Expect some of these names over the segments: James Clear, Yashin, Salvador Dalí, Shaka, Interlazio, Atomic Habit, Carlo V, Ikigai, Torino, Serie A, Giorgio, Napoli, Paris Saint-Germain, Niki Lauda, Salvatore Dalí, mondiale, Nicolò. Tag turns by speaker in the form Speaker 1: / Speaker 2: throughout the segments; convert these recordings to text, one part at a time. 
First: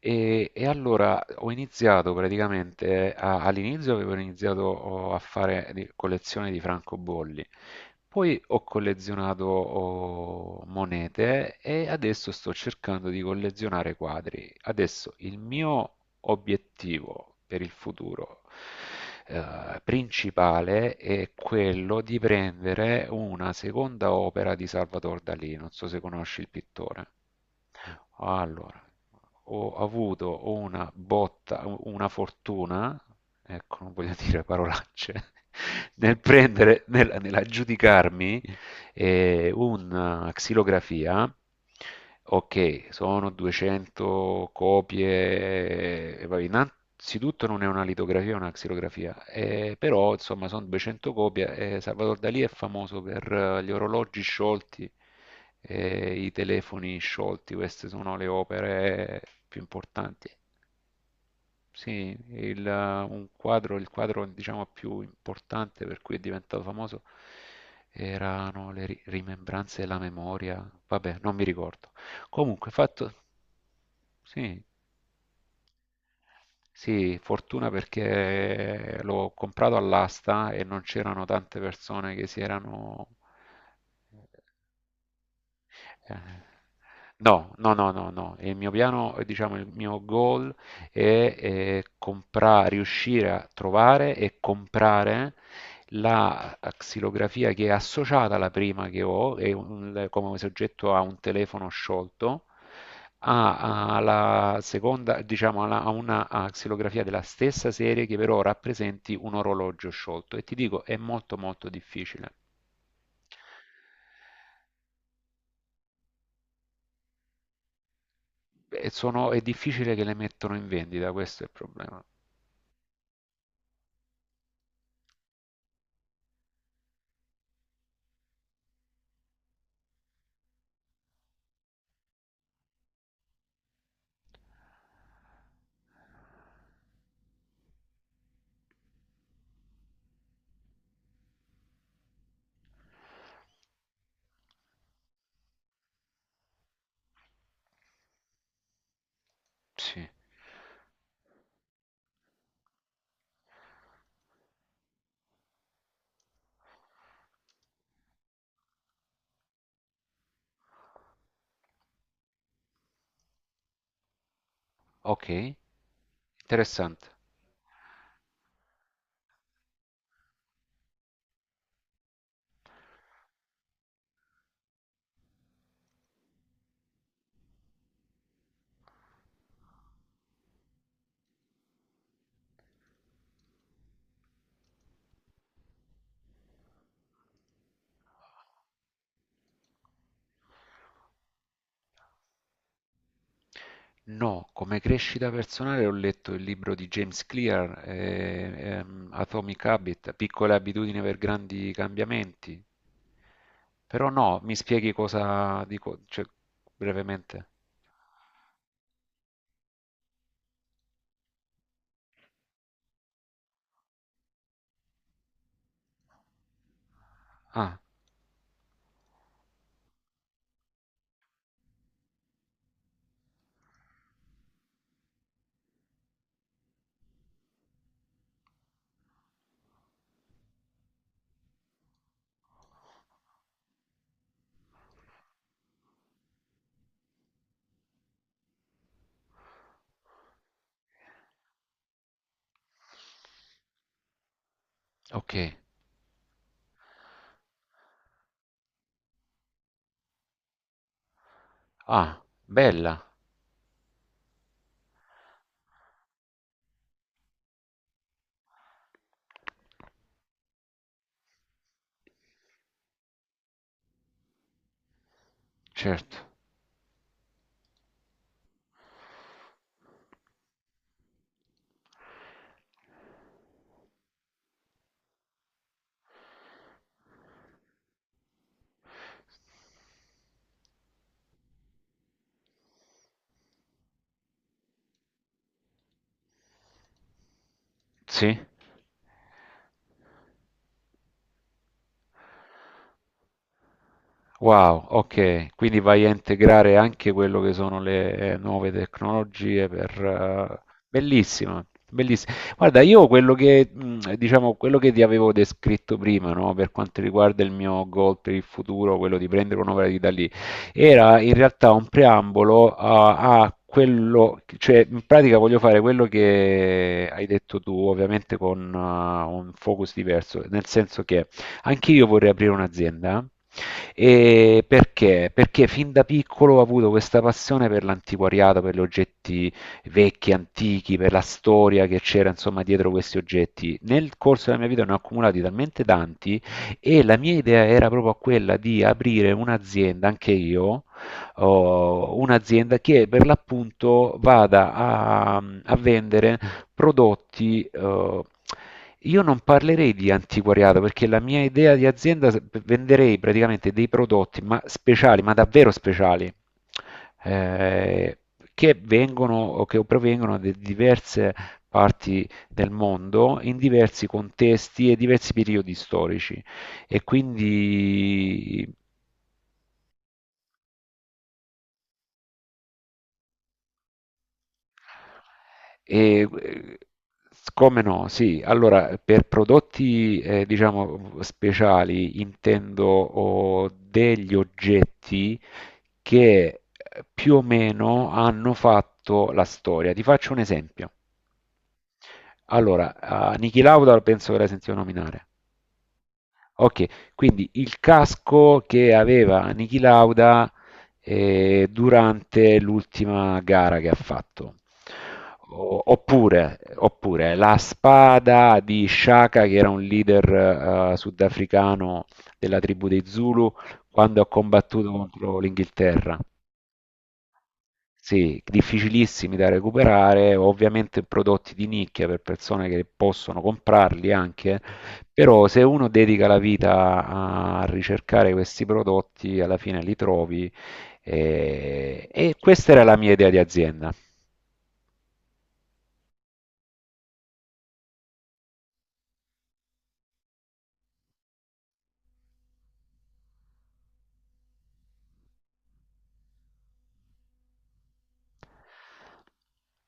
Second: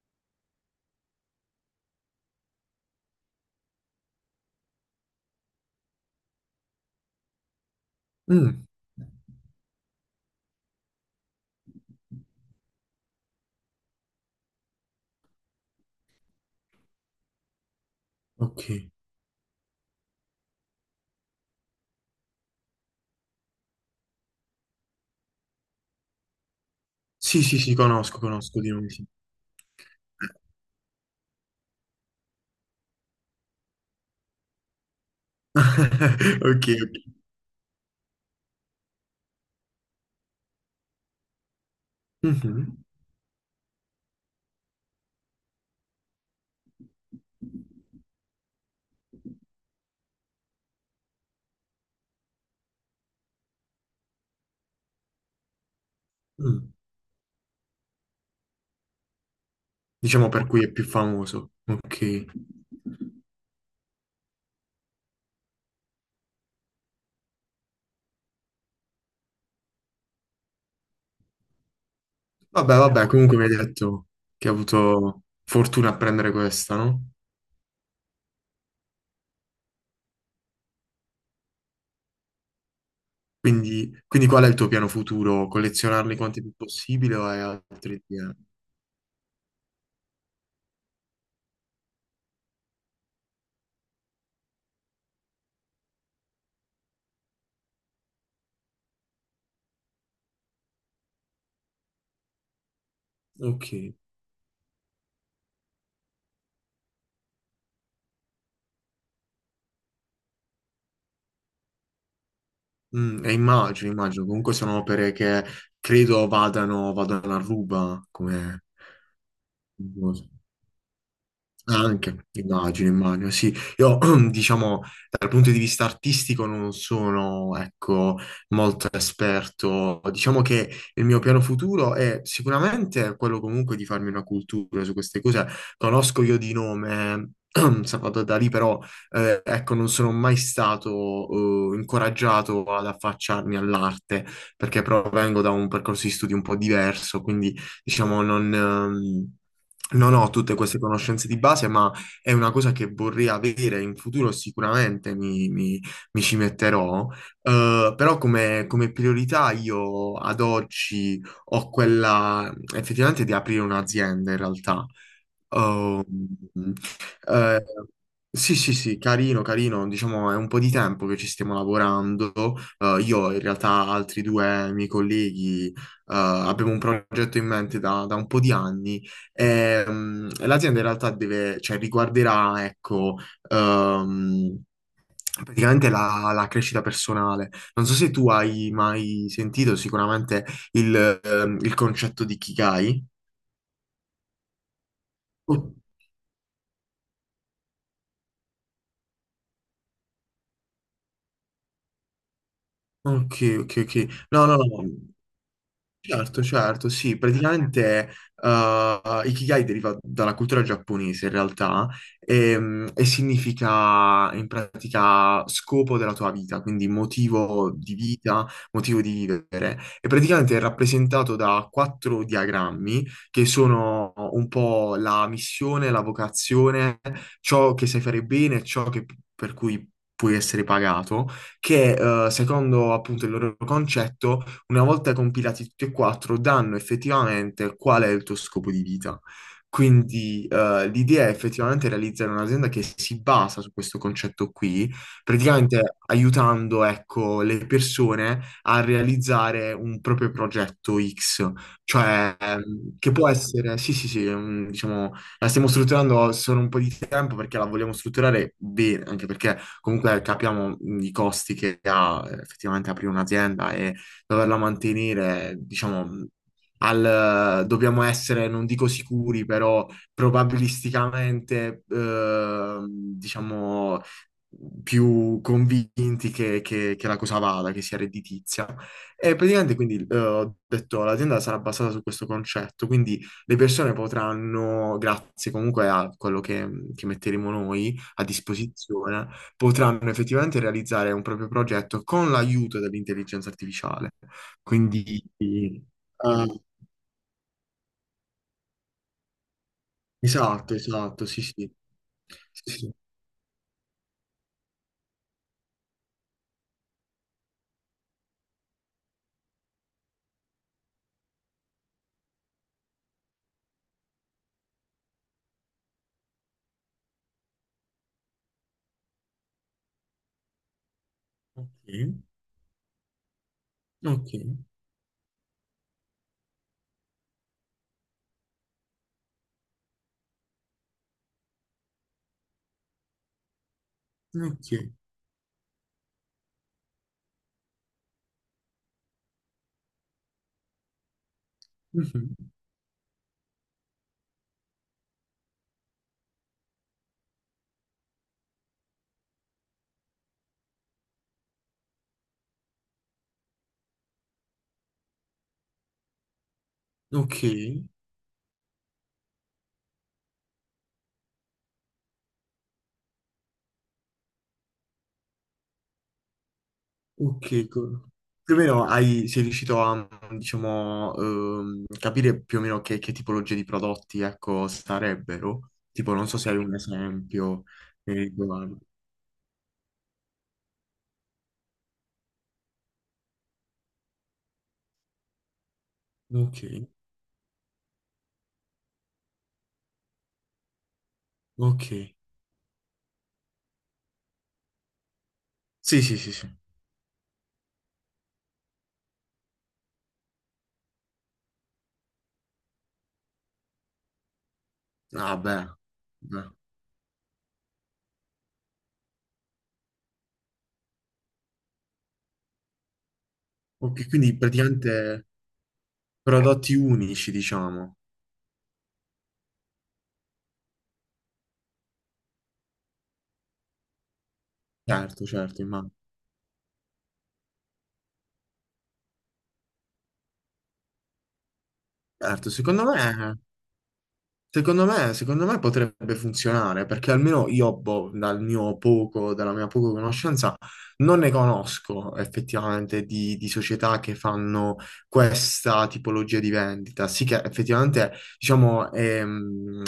Speaker 1: E allora ho iniziato praticamente, all'inizio avevo iniziato a fare collezione di francobolli, poi ho
Speaker 2: Mm,
Speaker 1: collezionato monete e adesso sto cercando di collezionare quadri. Adesso il mio obiettivo per il futuro
Speaker 2: ok.
Speaker 1: principale è quello di prendere una seconda opera di Salvador Dalì, non so se conosci il pittore.
Speaker 2: Sì, sì, sì, conosco, conosco di
Speaker 1: Allora,
Speaker 2: nome, sì.
Speaker 1: ho avuto una botta, una fortuna, ecco, non voglio dire parolacce, nel
Speaker 2: Ok,
Speaker 1: prendere,
Speaker 2: ok.
Speaker 1: nell'aggiudicarmi e una xilografia,
Speaker 2: Mhm,
Speaker 1: ok, sono 200 copie, e vabbè, innanzitutto non è una litografia, è una xilografia, però insomma sono 200 copie e Salvador Dalì è famoso per gli orologi sciolti, e i
Speaker 2: mm.
Speaker 1: telefoni sciolti, queste sono le opere più
Speaker 2: Diciamo
Speaker 1: importanti.
Speaker 2: per cui è più famoso.
Speaker 1: Sì,
Speaker 2: Ok.
Speaker 1: un quadro, il quadro diciamo più importante per cui è diventato famoso erano le rimembranze della memoria. Vabbè, non mi ricordo. Comunque,
Speaker 2: Vabbè, vabbè,
Speaker 1: fatto...
Speaker 2: comunque mi hai detto che hai
Speaker 1: Sì,
Speaker 2: avuto fortuna a prendere questa, no?
Speaker 1: sì, fortuna perché l'ho comprato all'asta e non c'erano tante persone che si erano
Speaker 2: Quindi qual è il tuo piano futuro? Collezionarli quanti
Speaker 1: eh,
Speaker 2: più possibile o hai
Speaker 1: no, no, no,
Speaker 2: altri
Speaker 1: no, no.
Speaker 2: piani?
Speaker 1: Il mio piano, diciamo, il mio goal è, riuscire a trovare e comprare la xilografia che è associata alla prima che ho, è come soggetto a un telefono sciolto,
Speaker 2: Ok.
Speaker 1: a, alla seconda, diciamo, a una a xilografia della stessa serie che però rappresenti un orologio sciolto. E ti dico, è molto molto difficile.
Speaker 2: Mm, e immagino, immagino. Comunque sono opere che credo vadano, vadano a ruba come.
Speaker 1: E è difficile che le mettano in vendita, questo è il problema.
Speaker 2: Anche, immagino, immagino, sì. Io, diciamo, dal punto di vista artistico non sono, ecco, molto esperto. Diciamo che il mio piano futuro è sicuramente quello comunque di farmi una cultura su queste cose. Conosco io di nome Salvatore Dalì, però, ecco, non sono mai stato, incoraggiato ad affacciarmi all'arte, perché provengo da un percorso di studi un po' diverso, quindi, diciamo,
Speaker 1: Sì,
Speaker 2: non ho tutte queste conoscenze di base, ma è una cosa che vorrei avere in futuro. Sicuramente mi ci metterò. Però come priorità io ad oggi ho quella effettivamente di aprire un'azienda in realtà.
Speaker 1: ok,
Speaker 2: Oh, mm,
Speaker 1: interessante.
Speaker 2: eh, sì, sì, sì, carino, carino. Diciamo, è un po' di tempo che ci stiamo lavorando. Io, in realtà, altri due miei colleghi, abbiamo un progetto in mente da un po' di anni. E, l'azienda, in realtà, deve, cioè, riguarderà, ecco, ehm, praticamente la crescita personale. Non so se tu hai mai sentito sicuramente il concetto di Kikai.
Speaker 1: No, come crescita personale ho letto il libro di James Clear, Atomic Habit, piccole abitudini per grandi cambiamenti.
Speaker 2: Ok, ok, ok.
Speaker 1: Però no,
Speaker 2: No,
Speaker 1: mi
Speaker 2: no, no,
Speaker 1: spieghi
Speaker 2: no.
Speaker 1: cosa dico, cioè,
Speaker 2: Certo, certo, sì,
Speaker 1: brevemente.
Speaker 2: praticamente Ikigai deriva dalla cultura giapponese in realtà, e, significa in pratica scopo della tua vita, quindi motivo
Speaker 1: Ah,
Speaker 2: di vita, motivo di vivere. E praticamente è rappresentato da quattro diagrammi che sono un po' la missione, la vocazione, ciò che sai fare bene, per cui puoi essere pagato, che, secondo appunto il loro concetto, una volta compilati tutti e quattro, danno effettivamente qual è il tuo scopo di vita. Quindi, l'idea è effettivamente realizzare un'azienda che si basa su questo concetto qui,
Speaker 1: ok.
Speaker 2: praticamente aiutando, ecco, le persone a realizzare un proprio progetto X,
Speaker 1: Ah,
Speaker 2: cioè,
Speaker 1: bella,
Speaker 2: che può essere, sì, sì, sì, diciamo, la stiamo strutturando solo un po' di tempo perché la vogliamo strutturare bene, anche perché comunque capiamo, i costi che ha, effettivamente aprire un'azienda e doverla mantenere. Diciamo,
Speaker 1: certo.
Speaker 2: dobbiamo essere, non dico sicuri, però probabilisticamente, diciamo, più convinti che la cosa vada, che sia redditizia. E praticamente quindi, ho detto l'azienda sarà basata su questo concetto, quindi le persone potranno, grazie comunque a quello che metteremo noi a
Speaker 1: Sì,
Speaker 2: disposizione, potranno effettivamente realizzare un proprio progetto con l'aiuto dell'intelligenza artificiale.
Speaker 1: wow,
Speaker 2: Quindi,
Speaker 1: ok, quindi vai a integrare anche quello che sono le nuove tecnologie per... eh,
Speaker 2: esatto, esatto, sì,
Speaker 1: Bellissima,
Speaker 2: sì.
Speaker 1: bellissima.
Speaker 2: Sì,
Speaker 1: Guarda,
Speaker 2: sì.
Speaker 1: io quello che, diciamo, quello che ti avevo descritto prima, no, per quanto riguarda il mio goal per il futuro, quello di prendere un'opera di Dalì, era in realtà un preambolo a, a quello, cioè in pratica voglio fare quello che hai detto tu, ovviamente con un focus diverso, nel senso che...
Speaker 2: Ok,
Speaker 1: Anche io vorrei aprire un'azienda.
Speaker 2: ok,
Speaker 1: E perché? Perché fin da piccolo ho avuto questa passione per l'antiquariato, per gli oggetti vecchi, antichi, per la storia che c'era insomma dietro questi oggetti. Nel corso della mia vita
Speaker 2: ok,
Speaker 1: ne ho accumulati talmente tanti e la mia idea era proprio quella di aprire un'azienda, anche io, oh,
Speaker 2: mhm,
Speaker 1: un'azienda che per l'appunto vada a, a vendere prodotti, io non parlerei di antiquariato perché la mia idea di azienda venderei praticamente dei prodotti ma speciali, ma davvero speciali,
Speaker 2: ok,
Speaker 1: eh, che vengono o che provengono da diverse parti del mondo in diversi contesti e diversi periodi storici. E
Speaker 2: ok. Più o
Speaker 1: quindi
Speaker 2: meno hai, sei riuscito a, diciamo, capire più o meno che tipologie di prodotti, ecco, sarebbero? Tipo, non
Speaker 1: E,
Speaker 2: so se hai un
Speaker 1: eh,
Speaker 2: esempio,
Speaker 1: come no, sì,
Speaker 2: riguardo.
Speaker 1: allora per prodotti diciamo speciali intendo degli oggetti che
Speaker 2: Ok,
Speaker 1: più o meno hanno fatto la storia. Ti faccio un esempio.
Speaker 2: ok.
Speaker 1: Allora, a Niki Lauda penso che l'hai sentito nominare.
Speaker 2: Sì, sì, sì, sì.
Speaker 1: Okay, quindi il casco che aveva Niki Lauda, durante l'ultima gara che ha fatto.
Speaker 2: Ah, beh,
Speaker 1: O
Speaker 2: beh.
Speaker 1: oppure oppure la spada di Shaka, che era un leader, sudafricano della tribù dei Zulu,
Speaker 2: Ok,
Speaker 1: quando ha
Speaker 2: quindi
Speaker 1: combattuto
Speaker 2: praticamente
Speaker 1: contro l'Inghilterra.
Speaker 2: prodotti unici, diciamo.
Speaker 1: Sì, difficilissimi da recuperare, ovviamente prodotti di nicchia per persone che possono comprarli anche,
Speaker 2: Certo,
Speaker 1: però se
Speaker 2: certo,
Speaker 1: uno
Speaker 2: immagino.
Speaker 1: dedica la vita a ricercare questi prodotti, alla fine li trovi.
Speaker 2: Certo,
Speaker 1: Questa era la mia idea di azienda.
Speaker 2: Secondo me, potrebbe funzionare perché almeno io, boh, dalla mia poca conoscenza, non ne conosco effettivamente di società che fanno questa tipologia di vendita. Sì che effettivamente, diciamo, è, mm,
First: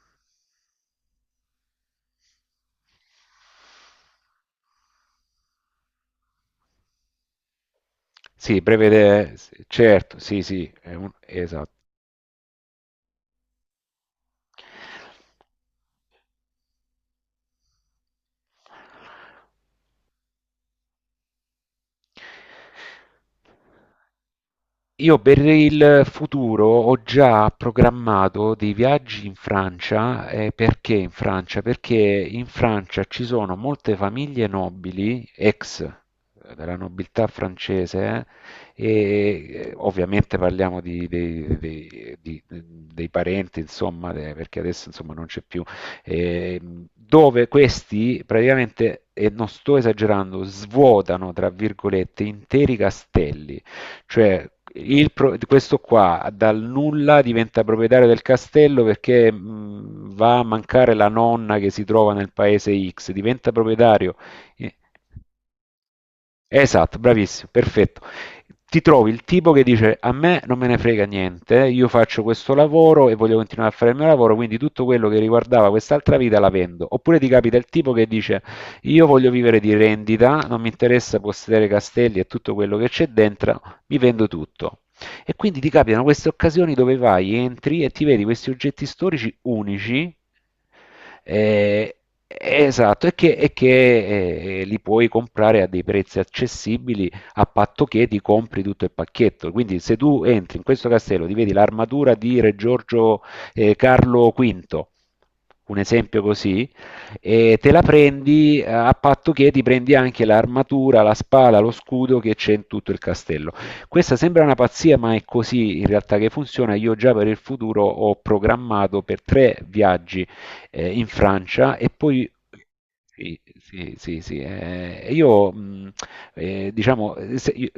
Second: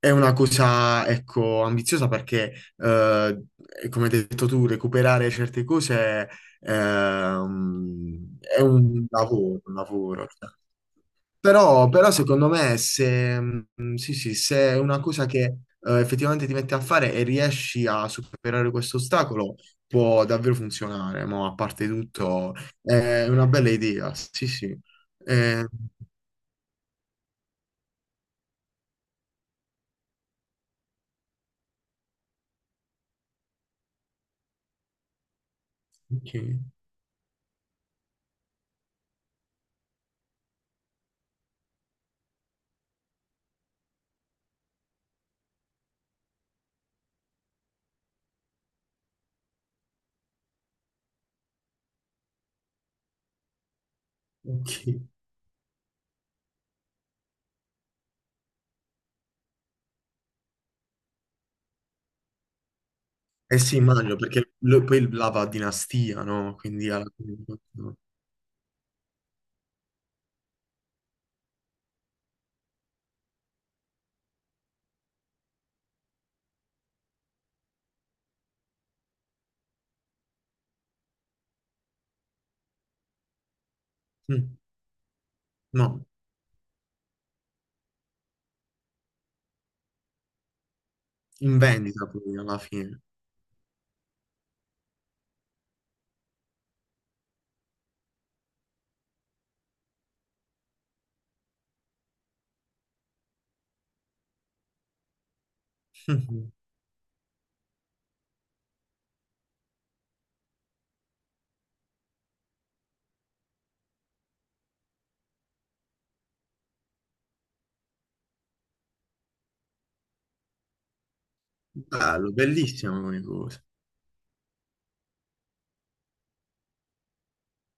Speaker 2: è una cosa, ecco, ambiziosa perché, eh, come hai detto tu, recuperare certe cose,
Speaker 1: Sì,
Speaker 2: è un
Speaker 1: prevede,
Speaker 2: lavoro, un
Speaker 1: certo,
Speaker 2: lavoro.
Speaker 1: sì,
Speaker 2: Cioè.
Speaker 1: sì, è esatto.
Speaker 2: Però secondo me, se, sì, sì, se è una cosa che, effettivamente ti metti a fare e riesci a superare questo ostacolo, può davvero funzionare, ma a parte tutto è una bella idea, sì, sì.
Speaker 1: Io per
Speaker 2: Eh,
Speaker 1: il futuro ho già programmato dei viaggi in Francia, perché in Francia? Perché in Francia ci sono molte famiglie nobili, ex
Speaker 2: ok,
Speaker 1: della nobiltà francese, ovviamente parliamo dei parenti, insomma, perché adesso insomma, non c'è più, dove questi praticamente, e non sto esagerando, svuotano, tra virgolette, interi castelli. Cioè,
Speaker 2: ok.
Speaker 1: il questo qua dal nulla diventa proprietario del castello perché va a mancare la nonna che si trova nel paese X, diventa
Speaker 2: Eh sì,
Speaker 1: proprietario.
Speaker 2: immagino, perché
Speaker 1: Eh,
Speaker 2: poi la va a dinastia, no? Quindi
Speaker 1: Esatto,
Speaker 2: alla fine...
Speaker 1: bravissimo, perfetto. Ti trovi il tipo che dice a me non me ne frega niente, io faccio questo lavoro e voglio continuare a fare il mio lavoro, quindi tutto quello che riguardava quest'altra vita la vendo. Oppure ti capita il tipo che dice io voglio vivere di rendita, non mi interessa possedere castelli e tutto quello che c'è dentro, mi vendo
Speaker 2: Mm.
Speaker 1: tutto. E quindi ti capitano
Speaker 2: No,
Speaker 1: queste occasioni dove vai, entri e ti vedi questi oggetti storici unici.
Speaker 2: in
Speaker 1: eh,
Speaker 2: vendita poi alla fine.
Speaker 1: Esatto, e che li puoi comprare a dei prezzi accessibili a patto che ti compri tutto il pacchetto. Quindi, se tu entri in questo castello, ti vedi l'armatura di Re Giorgio Carlo V, un esempio
Speaker 2: Mm.
Speaker 1: così, e te la prendi a patto che ti prendi anche l'armatura, la spada, lo scudo che c'è in tutto il castello. Questa sembra una pazzia, ma è così in realtà che funziona. Io già per il futuro ho programmato per 3 viaggi in Francia e poi
Speaker 2: Bello, bellissima come
Speaker 1: sì,
Speaker 2: cosa.
Speaker 1: sì, sì, sì. Io diciamo,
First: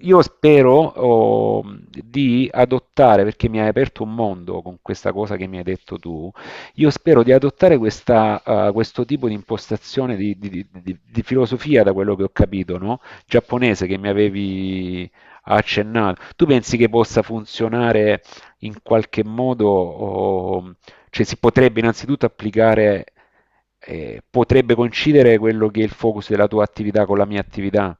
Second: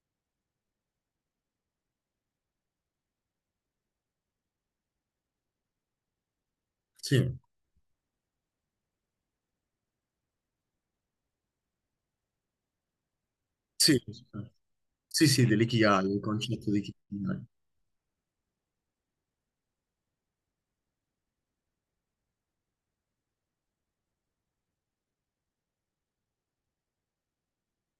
Speaker 1: io spero di adottare, perché mi hai aperto un mondo con questa cosa che mi hai detto tu, io spero di
Speaker 2: Sì,
Speaker 1: adottare questa, questo tipo di impostazione di filosofia, da quello che ho capito, no? Giapponese che
Speaker 2: sì.
Speaker 1: mi
Speaker 2: sì.
Speaker 1: avevi
Speaker 2: Sì, sì,
Speaker 1: ha
Speaker 2: dell'ikigai, il
Speaker 1: accennato. Tu
Speaker 2: concetto
Speaker 1: pensi
Speaker 2: di
Speaker 1: che possa
Speaker 2: ikigai.
Speaker 1: funzionare in qualche modo, o- cioè si potrebbe innanzitutto applicare, potrebbe coincidere quello che è il focus della tua attività con la mia attività?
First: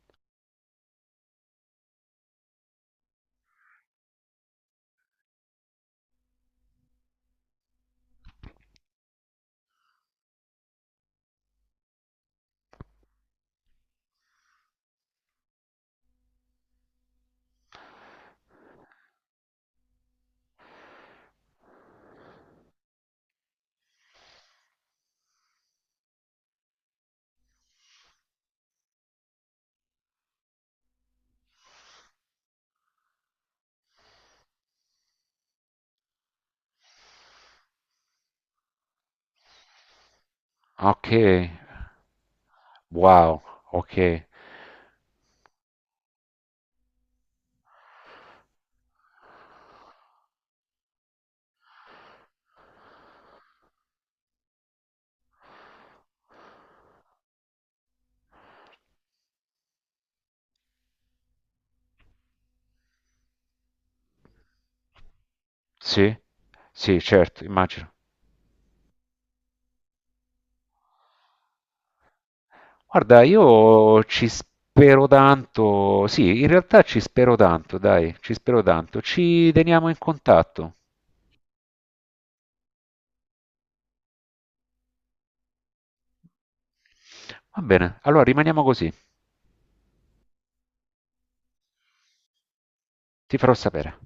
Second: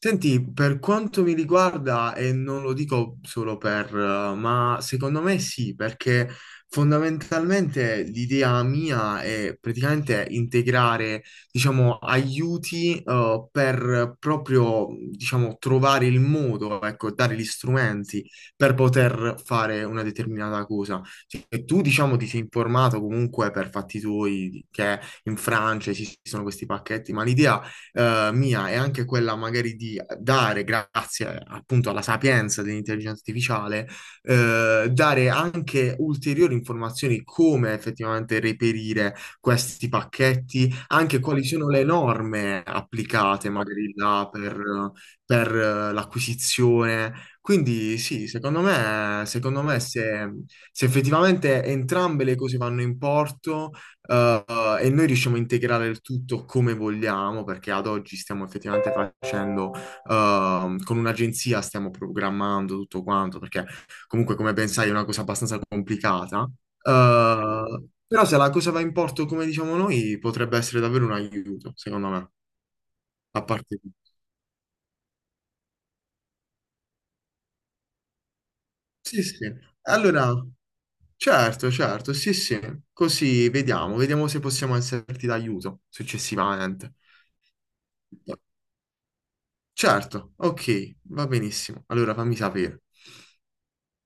Speaker 2: Senti, per quanto mi riguarda, e non lo dico solo per, ma secondo me sì, perché fondamentalmente l'idea mia è praticamente integrare, diciamo, aiuti, per proprio, diciamo, trovare il modo, ecco, dare gli strumenti per poter fare una determinata cosa. Cioè, tu, diciamo, ti sei informato comunque per fatti tuoi che in Francia esistono questi pacchetti, ma l'idea, mia è anche quella magari di dare, grazie appunto alla sapienza dell'intelligenza artificiale, dare anche ulteriori informazioni come effettivamente reperire questi pacchetti,
Speaker 1: Ok,
Speaker 2: anche quali sono le norme
Speaker 1: wow,
Speaker 2: applicate magari
Speaker 1: ok,
Speaker 2: là per, l'acquisizione. Quindi sì, secondo me, se se effettivamente entrambe le cose vanno in porto, e noi riusciamo a integrare il tutto come vogliamo, perché ad oggi stiamo effettivamente facendo, con un'agenzia stiamo programmando tutto quanto, perché comunque, come ben sai, è una cosa abbastanza
Speaker 1: sì,
Speaker 2: complicata.
Speaker 1: sì, certo, immagino.
Speaker 2: Però se la cosa va in porto come diciamo noi, potrebbe essere davvero un aiuto, secondo me,
Speaker 1: Guarda,
Speaker 2: a parte
Speaker 1: io
Speaker 2: tutto.
Speaker 1: ci spero tanto, sì, in realtà ci spero tanto, dai, ci spero tanto,
Speaker 2: Sì,
Speaker 1: ci
Speaker 2: sì.
Speaker 1: teniamo in
Speaker 2: Allora,
Speaker 1: contatto.
Speaker 2: certo, certo, sì, sì. Così vediamo, vediamo se possiamo esserti d'aiuto successivamente.
Speaker 1: Va bene, allora rimaniamo così.
Speaker 2: Certo, ok, va benissimo. Allora fammi sapere.
Speaker 1: Ti farò sapere.